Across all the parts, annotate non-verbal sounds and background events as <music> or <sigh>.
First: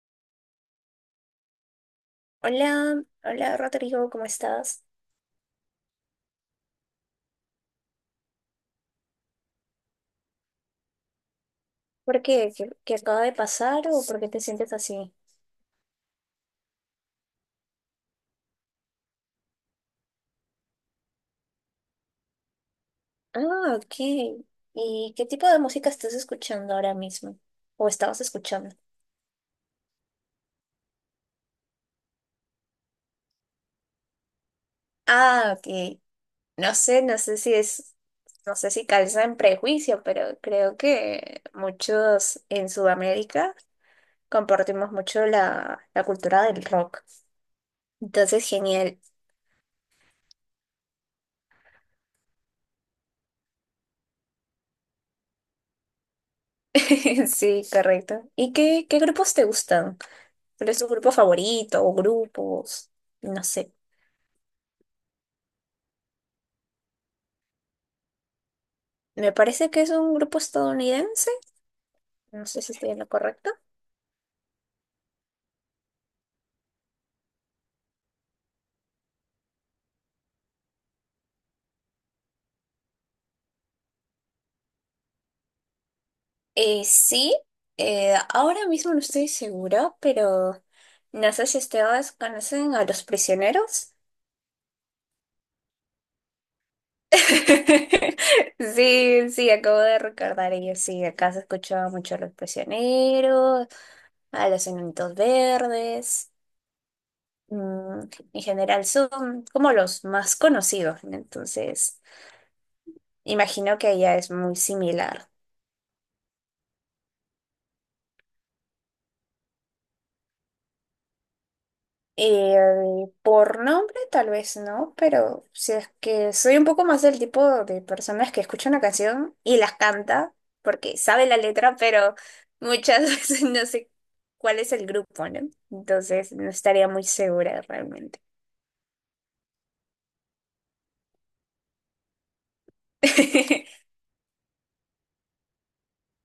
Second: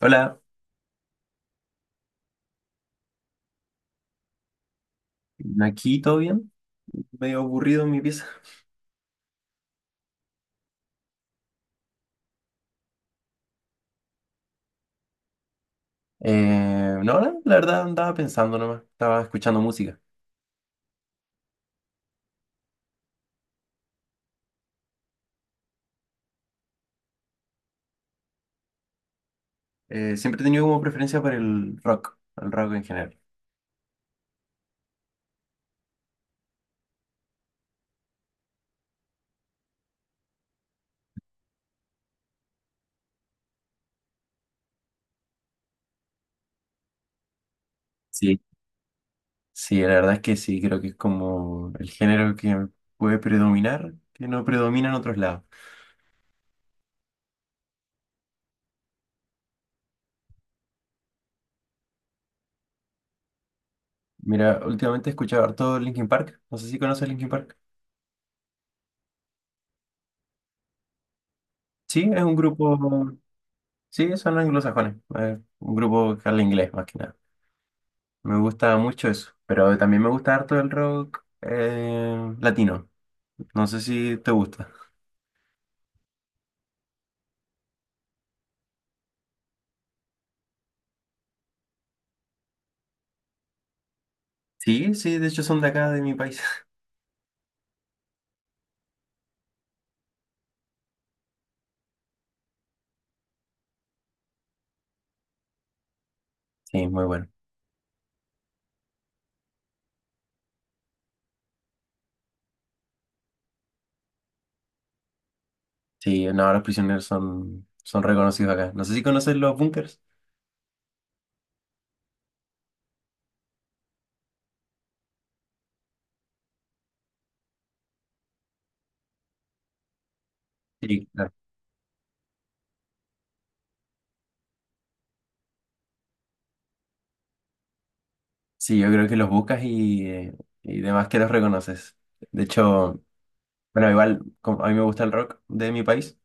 Hola, Hola, hola Rodrigo, ¿cómo estás? aquí todo bien, medio aburrido en mi pieza. ¿Por qué? ¿¿Qué acaba de pasar o por qué te sientes así? No, no, la verdad andaba pensando nomás, estaba escuchando música. Ah, ok. ¿Y qué tipo de música estás escuchando ahora mismo? ¿O estabas escuchando? Siempre he tenido como preferencia por el rock en general. Ah, ok. No sé, no sé si es, no sé si calza en prejuicio, pero creo que muchos en Sudamérica compartimos mucho la cultura del rock. Sí. Entonces, genial. Sí, la verdad es que sí, creo que es como el género que puede predominar, que no predomina en otros lados. <laughs> Sí, correcto. ¿Y qué, qué grupos te gustan? Pero es su grupo favorito o grupos, no sé. Mira, últimamente he escuchado harto Linkin Park, no sé si conoces Linkin Park. Me parece que es un grupo estadounidense, Sí, es un no sé si estoy en lo grupo, correcto. sí, son anglosajones, un grupo que habla inglés más que nada. Me gusta mucho eso, pero también me gusta harto el rock latino. No sé si te gusta. Sí, ahora mismo no estoy segura, pero no sé si ustedes conocen a Los Prisioneros. Sí, sí, de hecho son de acá, de mi país. <laughs> <laughs> Sí, sí, acabo de recordar ellos, sí, acá se escuchaba mucho a Los Prisioneros, a Los Enanitos Verdes, Sí, muy bueno. mm, en general son como los más conocidos, ¿no? Entonces... Imagino que ella es muy similar. Sí, no, los prisioneros son, son reconocidos acá. No sé si conoces los bunkers. Eh, por nombre tal vez no, pero si es que soy un poco más del tipo de personas que escucha una canción y las canta porque Sí, sabe claro. la letra, pero muchas <laughs> veces no sé cuál es el grupo, ¿no? Entonces no estaría muy segura realmente. Sí, yo creo que los buscas y demás que los reconoces. De hecho, <laughs> bueno, igual como a mí me gusta el rock de mi país,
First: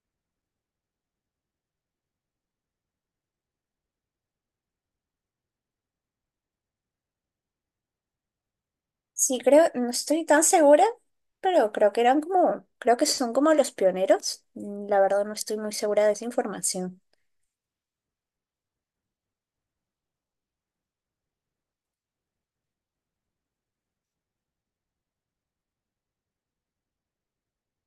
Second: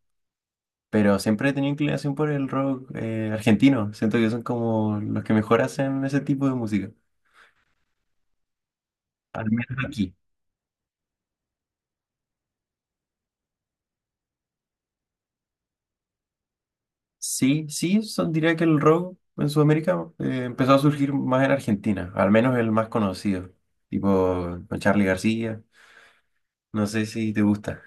pero siempre he tenido inclinación por el rock argentino. Siento que son como los que mejor hacen ese tipo de música. Sí, Al creo, menos no aquí. estoy tan segura, pero creo que eran como, creo que son como los pioneros. Mm, la verdad no estoy muy segura de esa información. Sí, sí, son, diría que el rock en Sudamérica empezó a surgir más en Argentina, al menos el más conocido, tipo con Charly García, no sé si te gusta.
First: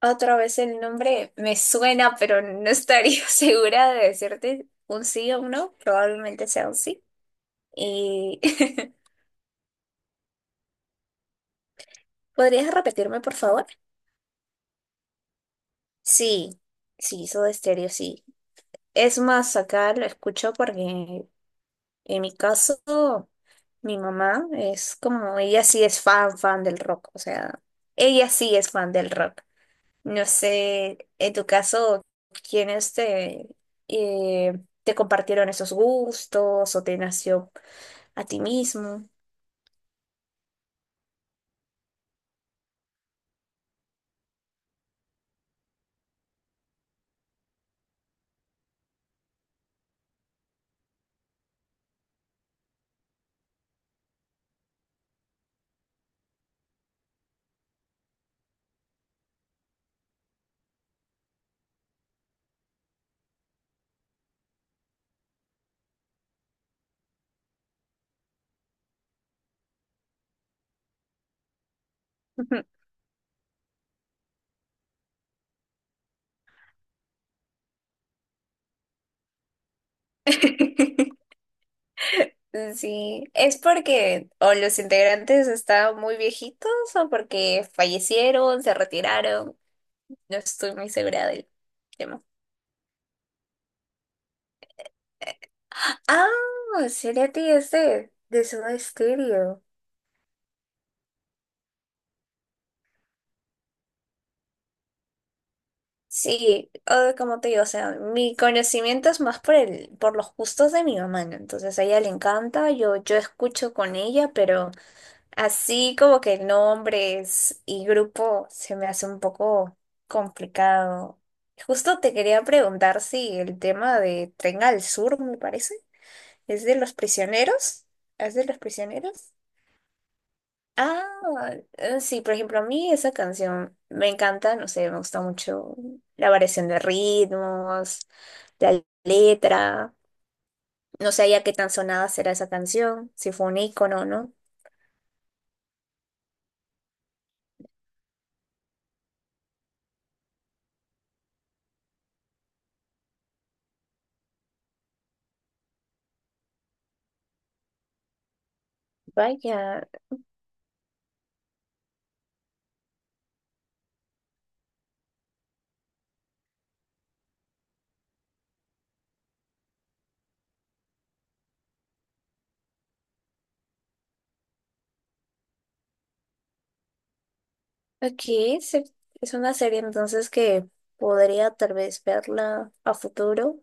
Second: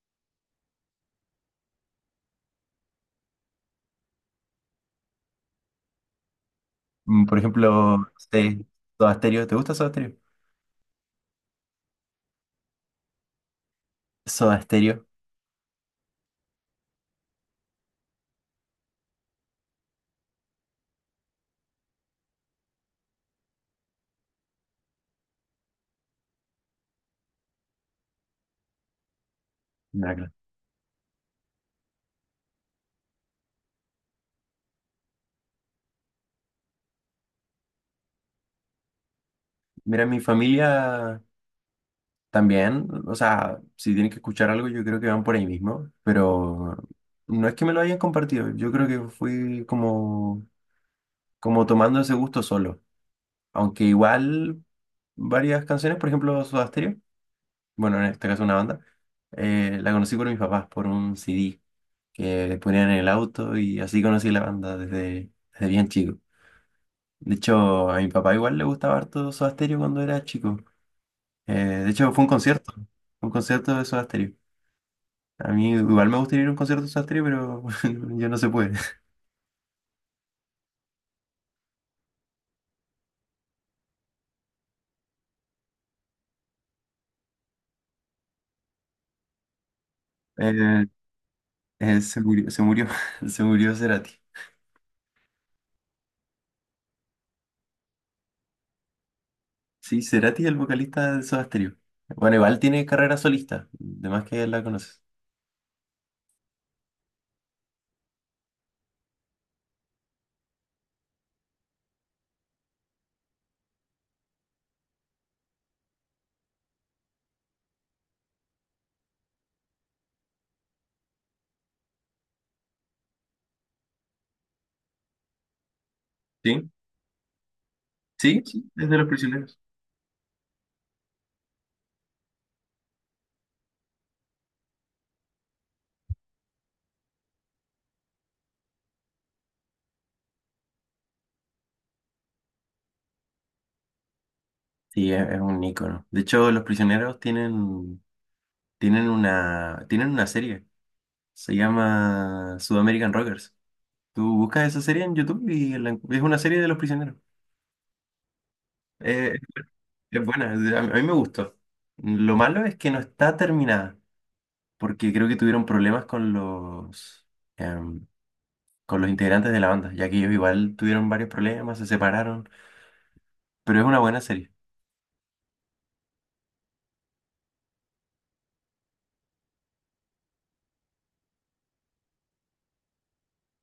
Otra vez el nombre me suena, pero no estaría <laughs> segura de decirte un sí o un no. Probablemente sea un sí. Mm, por ejemplo, Y <laughs> Soda Stereo, ¿te gusta Soda Stereo? ¿podrías repetirme, por favor? Soda Stereo. Sí, sí, Soda Stereo, sí. Es más, acá lo escucho porque en mi caso, mi mamá es como, ella sí es fan, fan del rock. O sea, ella sí es fan del rock. Mira, No claro. sé, en tu caso, ¿quiénes te, eh, te compartieron esos gustos o te nació a ti mismo? Mira, mi familia también, o sea, si tienen que escuchar algo, yo creo que van por ahí mismo, pero no es que me lo hayan compartido, yo creo que fui como, como tomando ese gusto solo. Aunque igual varias canciones, por ejemplo, Soda Stereo, bueno, en este caso una banda, la conocí por mis papás, por un CD que le ponían en el auto y así conocí la banda desde, desde bien chico. De hecho, a mi papá igual le gustaba harto Soda Stereo cuando era chico. De hecho, fue Ujú. Un concierto de Soda Stereo. A mí igual me gustaría ir a un concierto de Soda Stereo, pero <laughs> yo no se puede. <laughs> <laughs> Sí, ¿es porque o los integrantes estaban muy viejitos o porque fallecieron, se retiraron? No estoy Eh, muy segura del tema. Se murió, <laughs> se murió Cerati. Ah, Cerati es de Soda Stereo. Sí, Cerati, el vocalista de Soda Stereo. Bueno, igual tiene carrera solista, de más que la conoces. Sí, como te digo, o sea, mi conocimiento es más por el, por los gustos de mi mamá, ¿no? Entonces a ella le encanta, yo escucho con ella, pero así como que nombres y grupo se me hace un poco complicado. Justo te quería preguntar si el tema de Tren al Sur, me parece, es Sí, de Los Prisioneros, es sí, de los sí, es de Los prisioneros. Prisioneros. Ah, sí, por ejemplo, a mí esa canción me encanta, no sé, me gusta mucho la variación de ritmos, la letra, no sé ya qué tan sonada será esa canción, si fue un ícono, ¿no? Sí, es un ícono. De hecho, Los Prisioneros tienen, tienen una serie, se llama Sudamerican Rockers. Tú buscas esa serie en YouTube y la es una serie de Los Prisioneros. Eh, Vaya, es buena, a mí me gustó. Lo malo es que no está terminada, porque creo que tuvieron problemas con los... em, con los integrantes de la banda, ya que ellos igual tuvieron varios problemas, se separaron, pero es una buena serie. aquí se- es una serie entonces que podría tal vez verla a futuro.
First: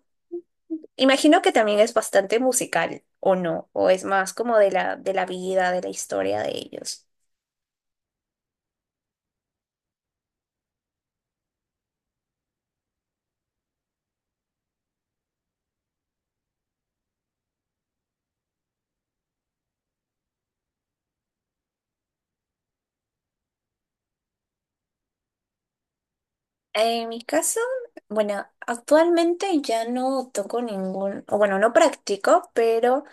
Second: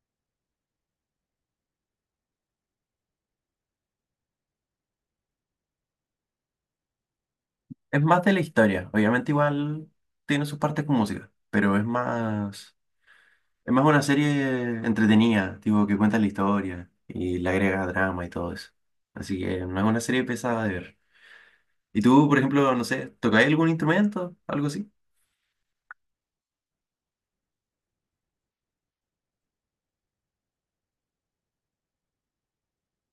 Imagino que también es bastante musical, ¿o no? O es más como de de la vida, de la historia de ellos. Es más de la historia, obviamente igual tiene sus partes con música, pero es más una serie entretenida, tipo que cuenta la historia y le agrega drama y todo eso. Así que no es una serie pesada de ver. ¿Y tú, por ejemplo, no sé, tocáis algún instrumento, algo así? En mi caso, bueno, actualmente ya no toco ningún, o bueno, no practico, pero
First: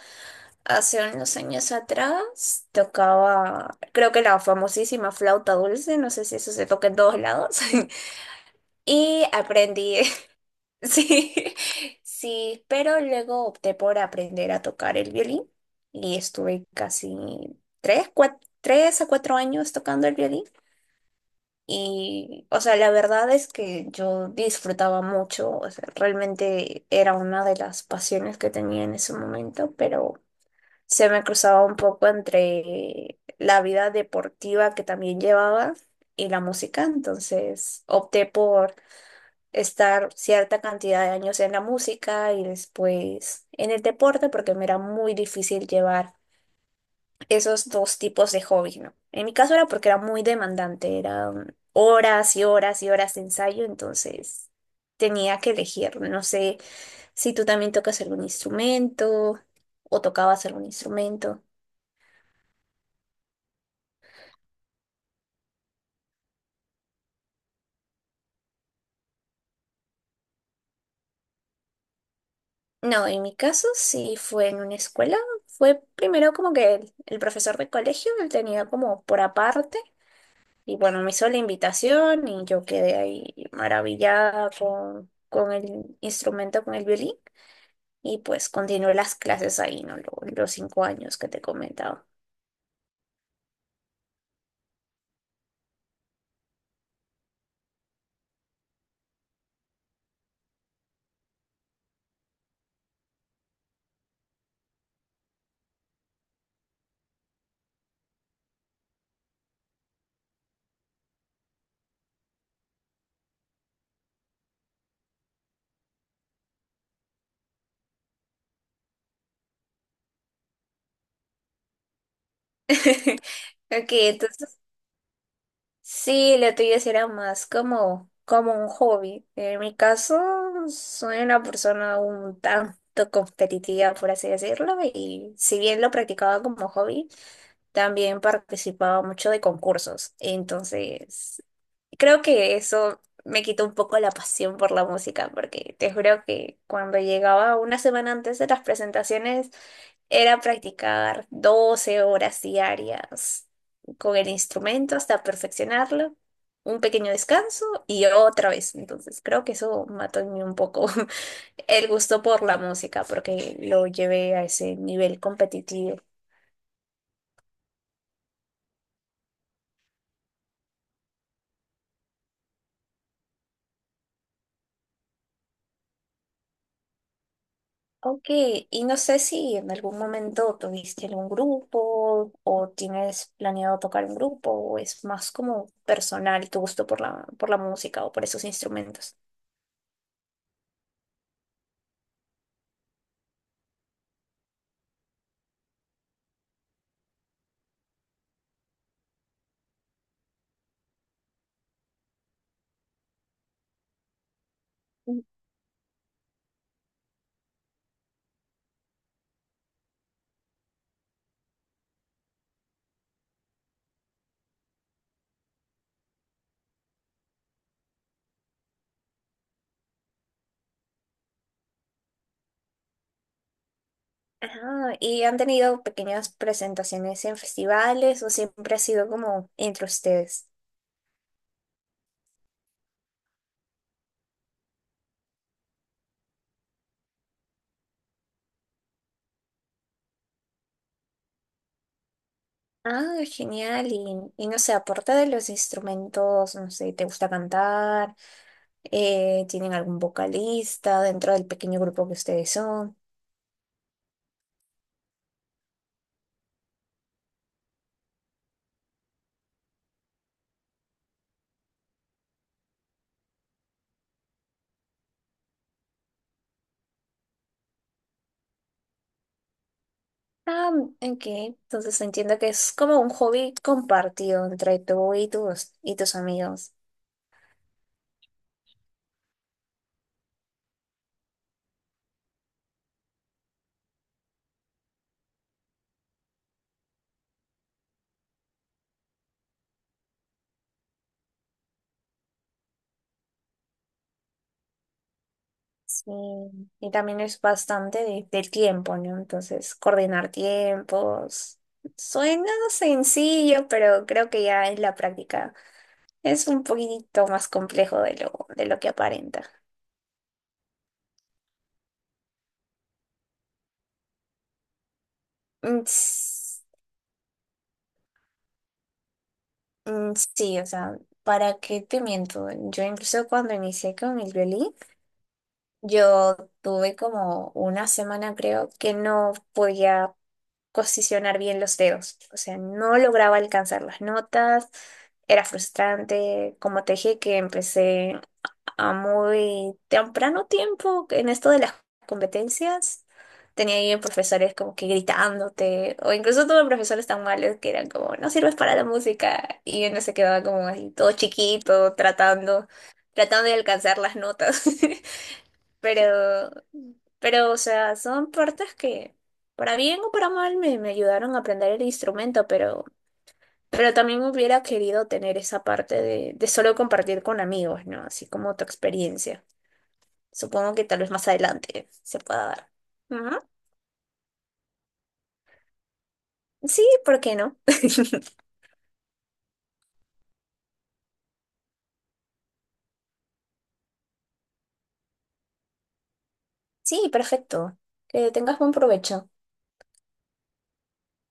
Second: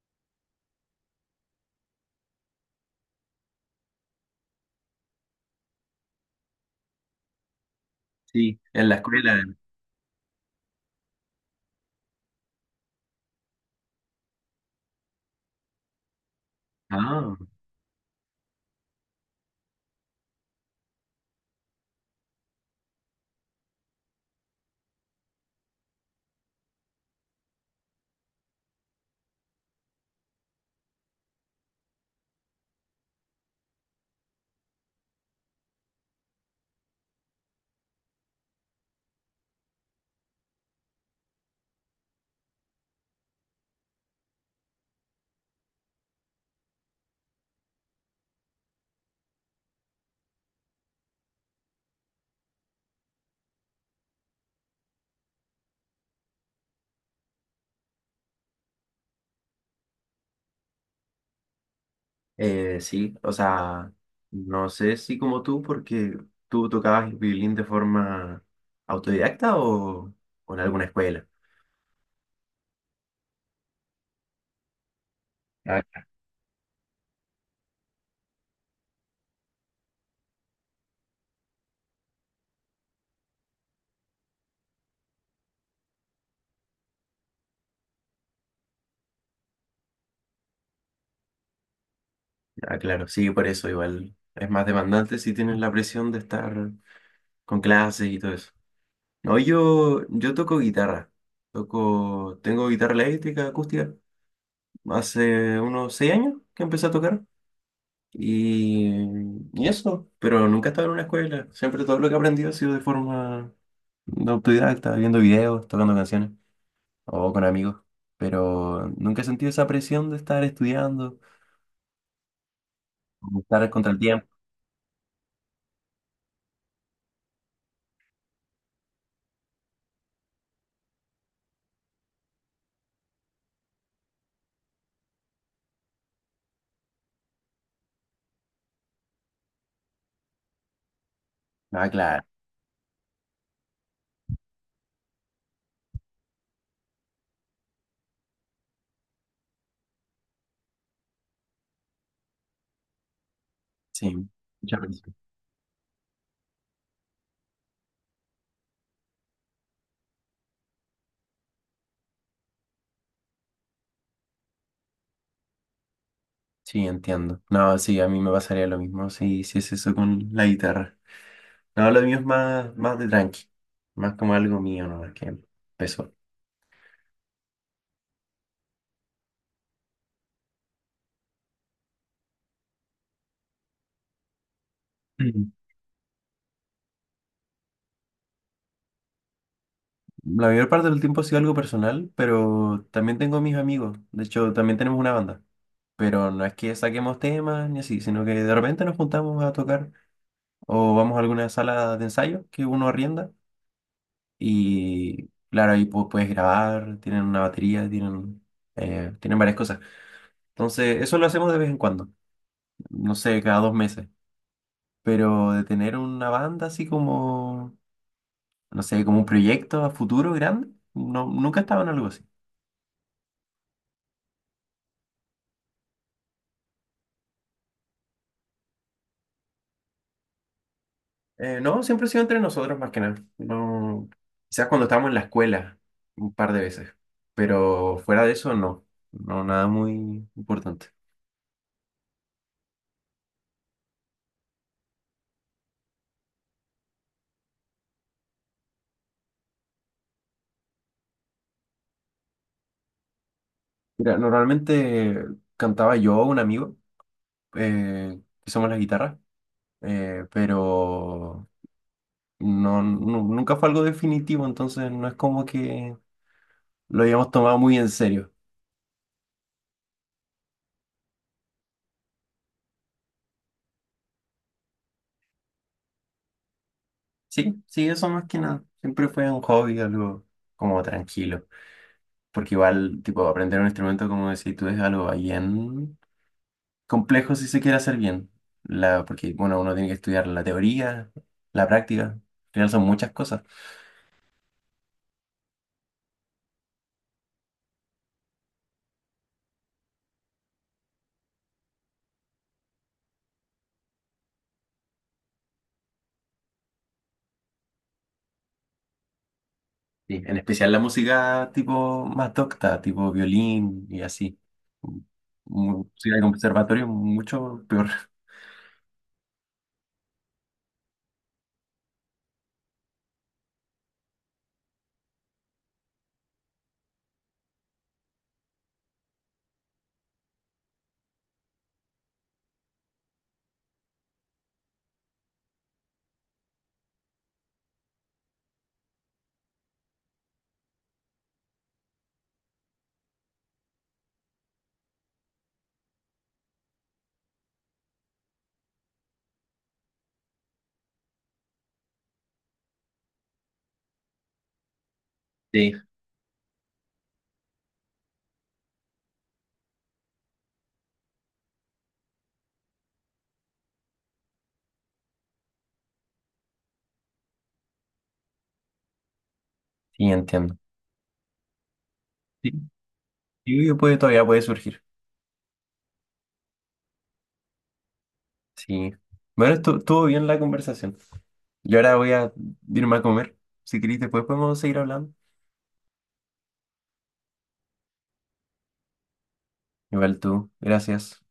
hace unos años atrás tocaba, creo que la famosísima flauta dulce, no sé si eso se toca en todos lados, <laughs> Sí. En la y escuela. aprendí, <laughs> sí, sí, pero luego opté por aprender a tocar el violín y estuve casi Ah. 3 a 4 años tocando el violín. Y, o sea, la verdad es que yo disfrutaba mucho, o sea, realmente era una de las pasiones que tenía en ese momento, pero se me cruzaba un poco entre la vida deportiva que también llevaba y la música, entonces opté por estar cierta cantidad de años en la música y después en el deporte porque me era muy difícil llevar esos dos tipos de hobbies, ¿no? En mi caso era porque era muy demandante, eran horas y horas y horas de ensayo, entonces tenía que elegir. No sé si tú también tocas algún instrumento o tocabas algún instrumento. Sí, o sea, no sé si como tú, porque tú tocabas el violín de forma autodidacta o en alguna escuela. No, en mi caso sí fue en una escuela. Fue Ah, primero como que el profesor de colegio, él tenía como por aparte, y bueno, me hizo la invitación y yo quedé ahí maravillada con el instrumento, con el violín. Y pues continué las clases ahí, ¿no? Los, 5 años que te he comentado. ah, claro, sí, por eso igual es más demandante si tienes la presión de estar con clases y todo eso. No, yo toco guitarra, toco, tengo guitarra eléctrica, acústica, hace unos 6 años que empecé a tocar y, y eso, pero nunca he estado en una escuela, siempre todo lo que he aprendido ha sido de forma de autodidacta, viendo videos, tocando canciones o con amigos. Pero nunca he sentido esa presión de estar estudiando, <laughs> de estar contra Ok, el tiempo. entonces sí, la tuya será más como, como un hobby. En mi caso, soy una persona un tanto competitiva, por así decirlo, y si bien lo practicaba como hobby, también participaba mucho de concursos. Entonces, Ah, creo claro, que eso me quitó un poco la pasión por la música, porque te juro que cuando llegaba una semana antes de las presentaciones, era practicar 12 horas diarias con el sí, mucha instrumento presión. hasta perfeccionarlo, un pequeño descanso y otra vez. Entonces, creo que eso mató en mí un poco <laughs> el gusto por la música, porque lo llevé a ese nivel competitivo. Sí, entiendo. No, sí, a mí me pasaría lo mismo si es eso con la guitarra. No, lo mío es más, más de tranqui, más como algo mío, ¿no? Es que empezó. Ok, y no sé si en algún momento tuviste algún grupo o tienes planeado tocar un grupo o es más Mm. como personal tu gusto por por la música o por esos instrumentos. La mayor parte del tiempo ha sido algo personal, pero también tengo mis amigos. De hecho, también tenemos una banda. Pero no es que saquemos temas ni así, sino que de repente nos juntamos a tocar o vamos a alguna sala de ensayo que uno arrienda Mm. y claro, ahí puedes grabar, tienen una batería, tienen, tienen varias cosas. Entonces, eso lo hacemos de vez en cuando, no sé, cada 2 meses, pero de tener una banda así como, no sé, como un proyecto a futuro grande, no, nunca estaba en algo así. Ajá, ¿y han tenido pequeñas presentaciones en festivales o siempre ha sido como entre ustedes? No, siempre ha sido entre nosotros más que nada. No, quizás cuando estábamos en la escuela un par de veces, pero fuera de eso no, no, nada muy importante. Ah, genial. Y no sé, aparte de los instrumentos, no sé, ¿te gusta cantar? ¿Tienen algún vocalista dentro del pequeño grupo que ustedes son? Mira, normalmente cantaba yo, un amigo, eh, que somos la guitarra, pero no, nunca fue algo definitivo, entonces no es como que lo hayamos tomado muy en serio. Ah, ok. Entonces entiendo que es como un hobby compartido entre tú y y tus amigos. Sí, sí, eso más que nada. Siempre fue un hobby, algo como tranquilo, porque igual, tipo, aprender un instrumento, como decís tú, es algo bien complejo si se quiere hacer bien. Porque, bueno, uno tiene que estudiar la teoría, la práctica, al final son muchas cosas. Sí. Y también es bastante del tiempo, ¿no? Entonces, coordinar tiempos. Suena sencillo, pero creo que ya en la práctica es un poquitito más complejo de de lo que aparenta. Sí, en especial la música tipo más docta, tipo violín y así. Mm, Música de s- conservatorio mucho peor. Sí, o sea, ¿para qué te miento? Yo incluso cuando inicié con el violín, yo tuve como una semana, creo, que no podía posicionar bien los dedos. O sea, no lograba alcanzar las notas. Era frustrante. Como te dije, que empecé a muy temprano tiempo en esto de las competencias. Tenía ahí profesores como que gritándote, o incluso tuve profesores tan malos que eran como, no sirves para la música, y uno se quedaba como ahí todo chiquito, tratando, tratando de alcanzar las notas. <laughs> Sí. Pero, pero, o sea, son partes que, para bien o para mal, me ayudaron a aprender el instrumento, pero también hubiera querido tener esa parte de solo compartir con amigos, ¿no? Así como tu experiencia. Sí, entiendo. Supongo que tal vez más adelante se pueda dar. Ujú. Sí, yo puede, todavía puede surgir. Sí, ¿por qué no? <laughs> Sí. Bueno, estuvo bien la conversación. Yo ahora voy a irme a comer. Si querés, después podemos seguir hablando. Sí, perfecto. Que tengas buen provecho. Igual tú. Gracias.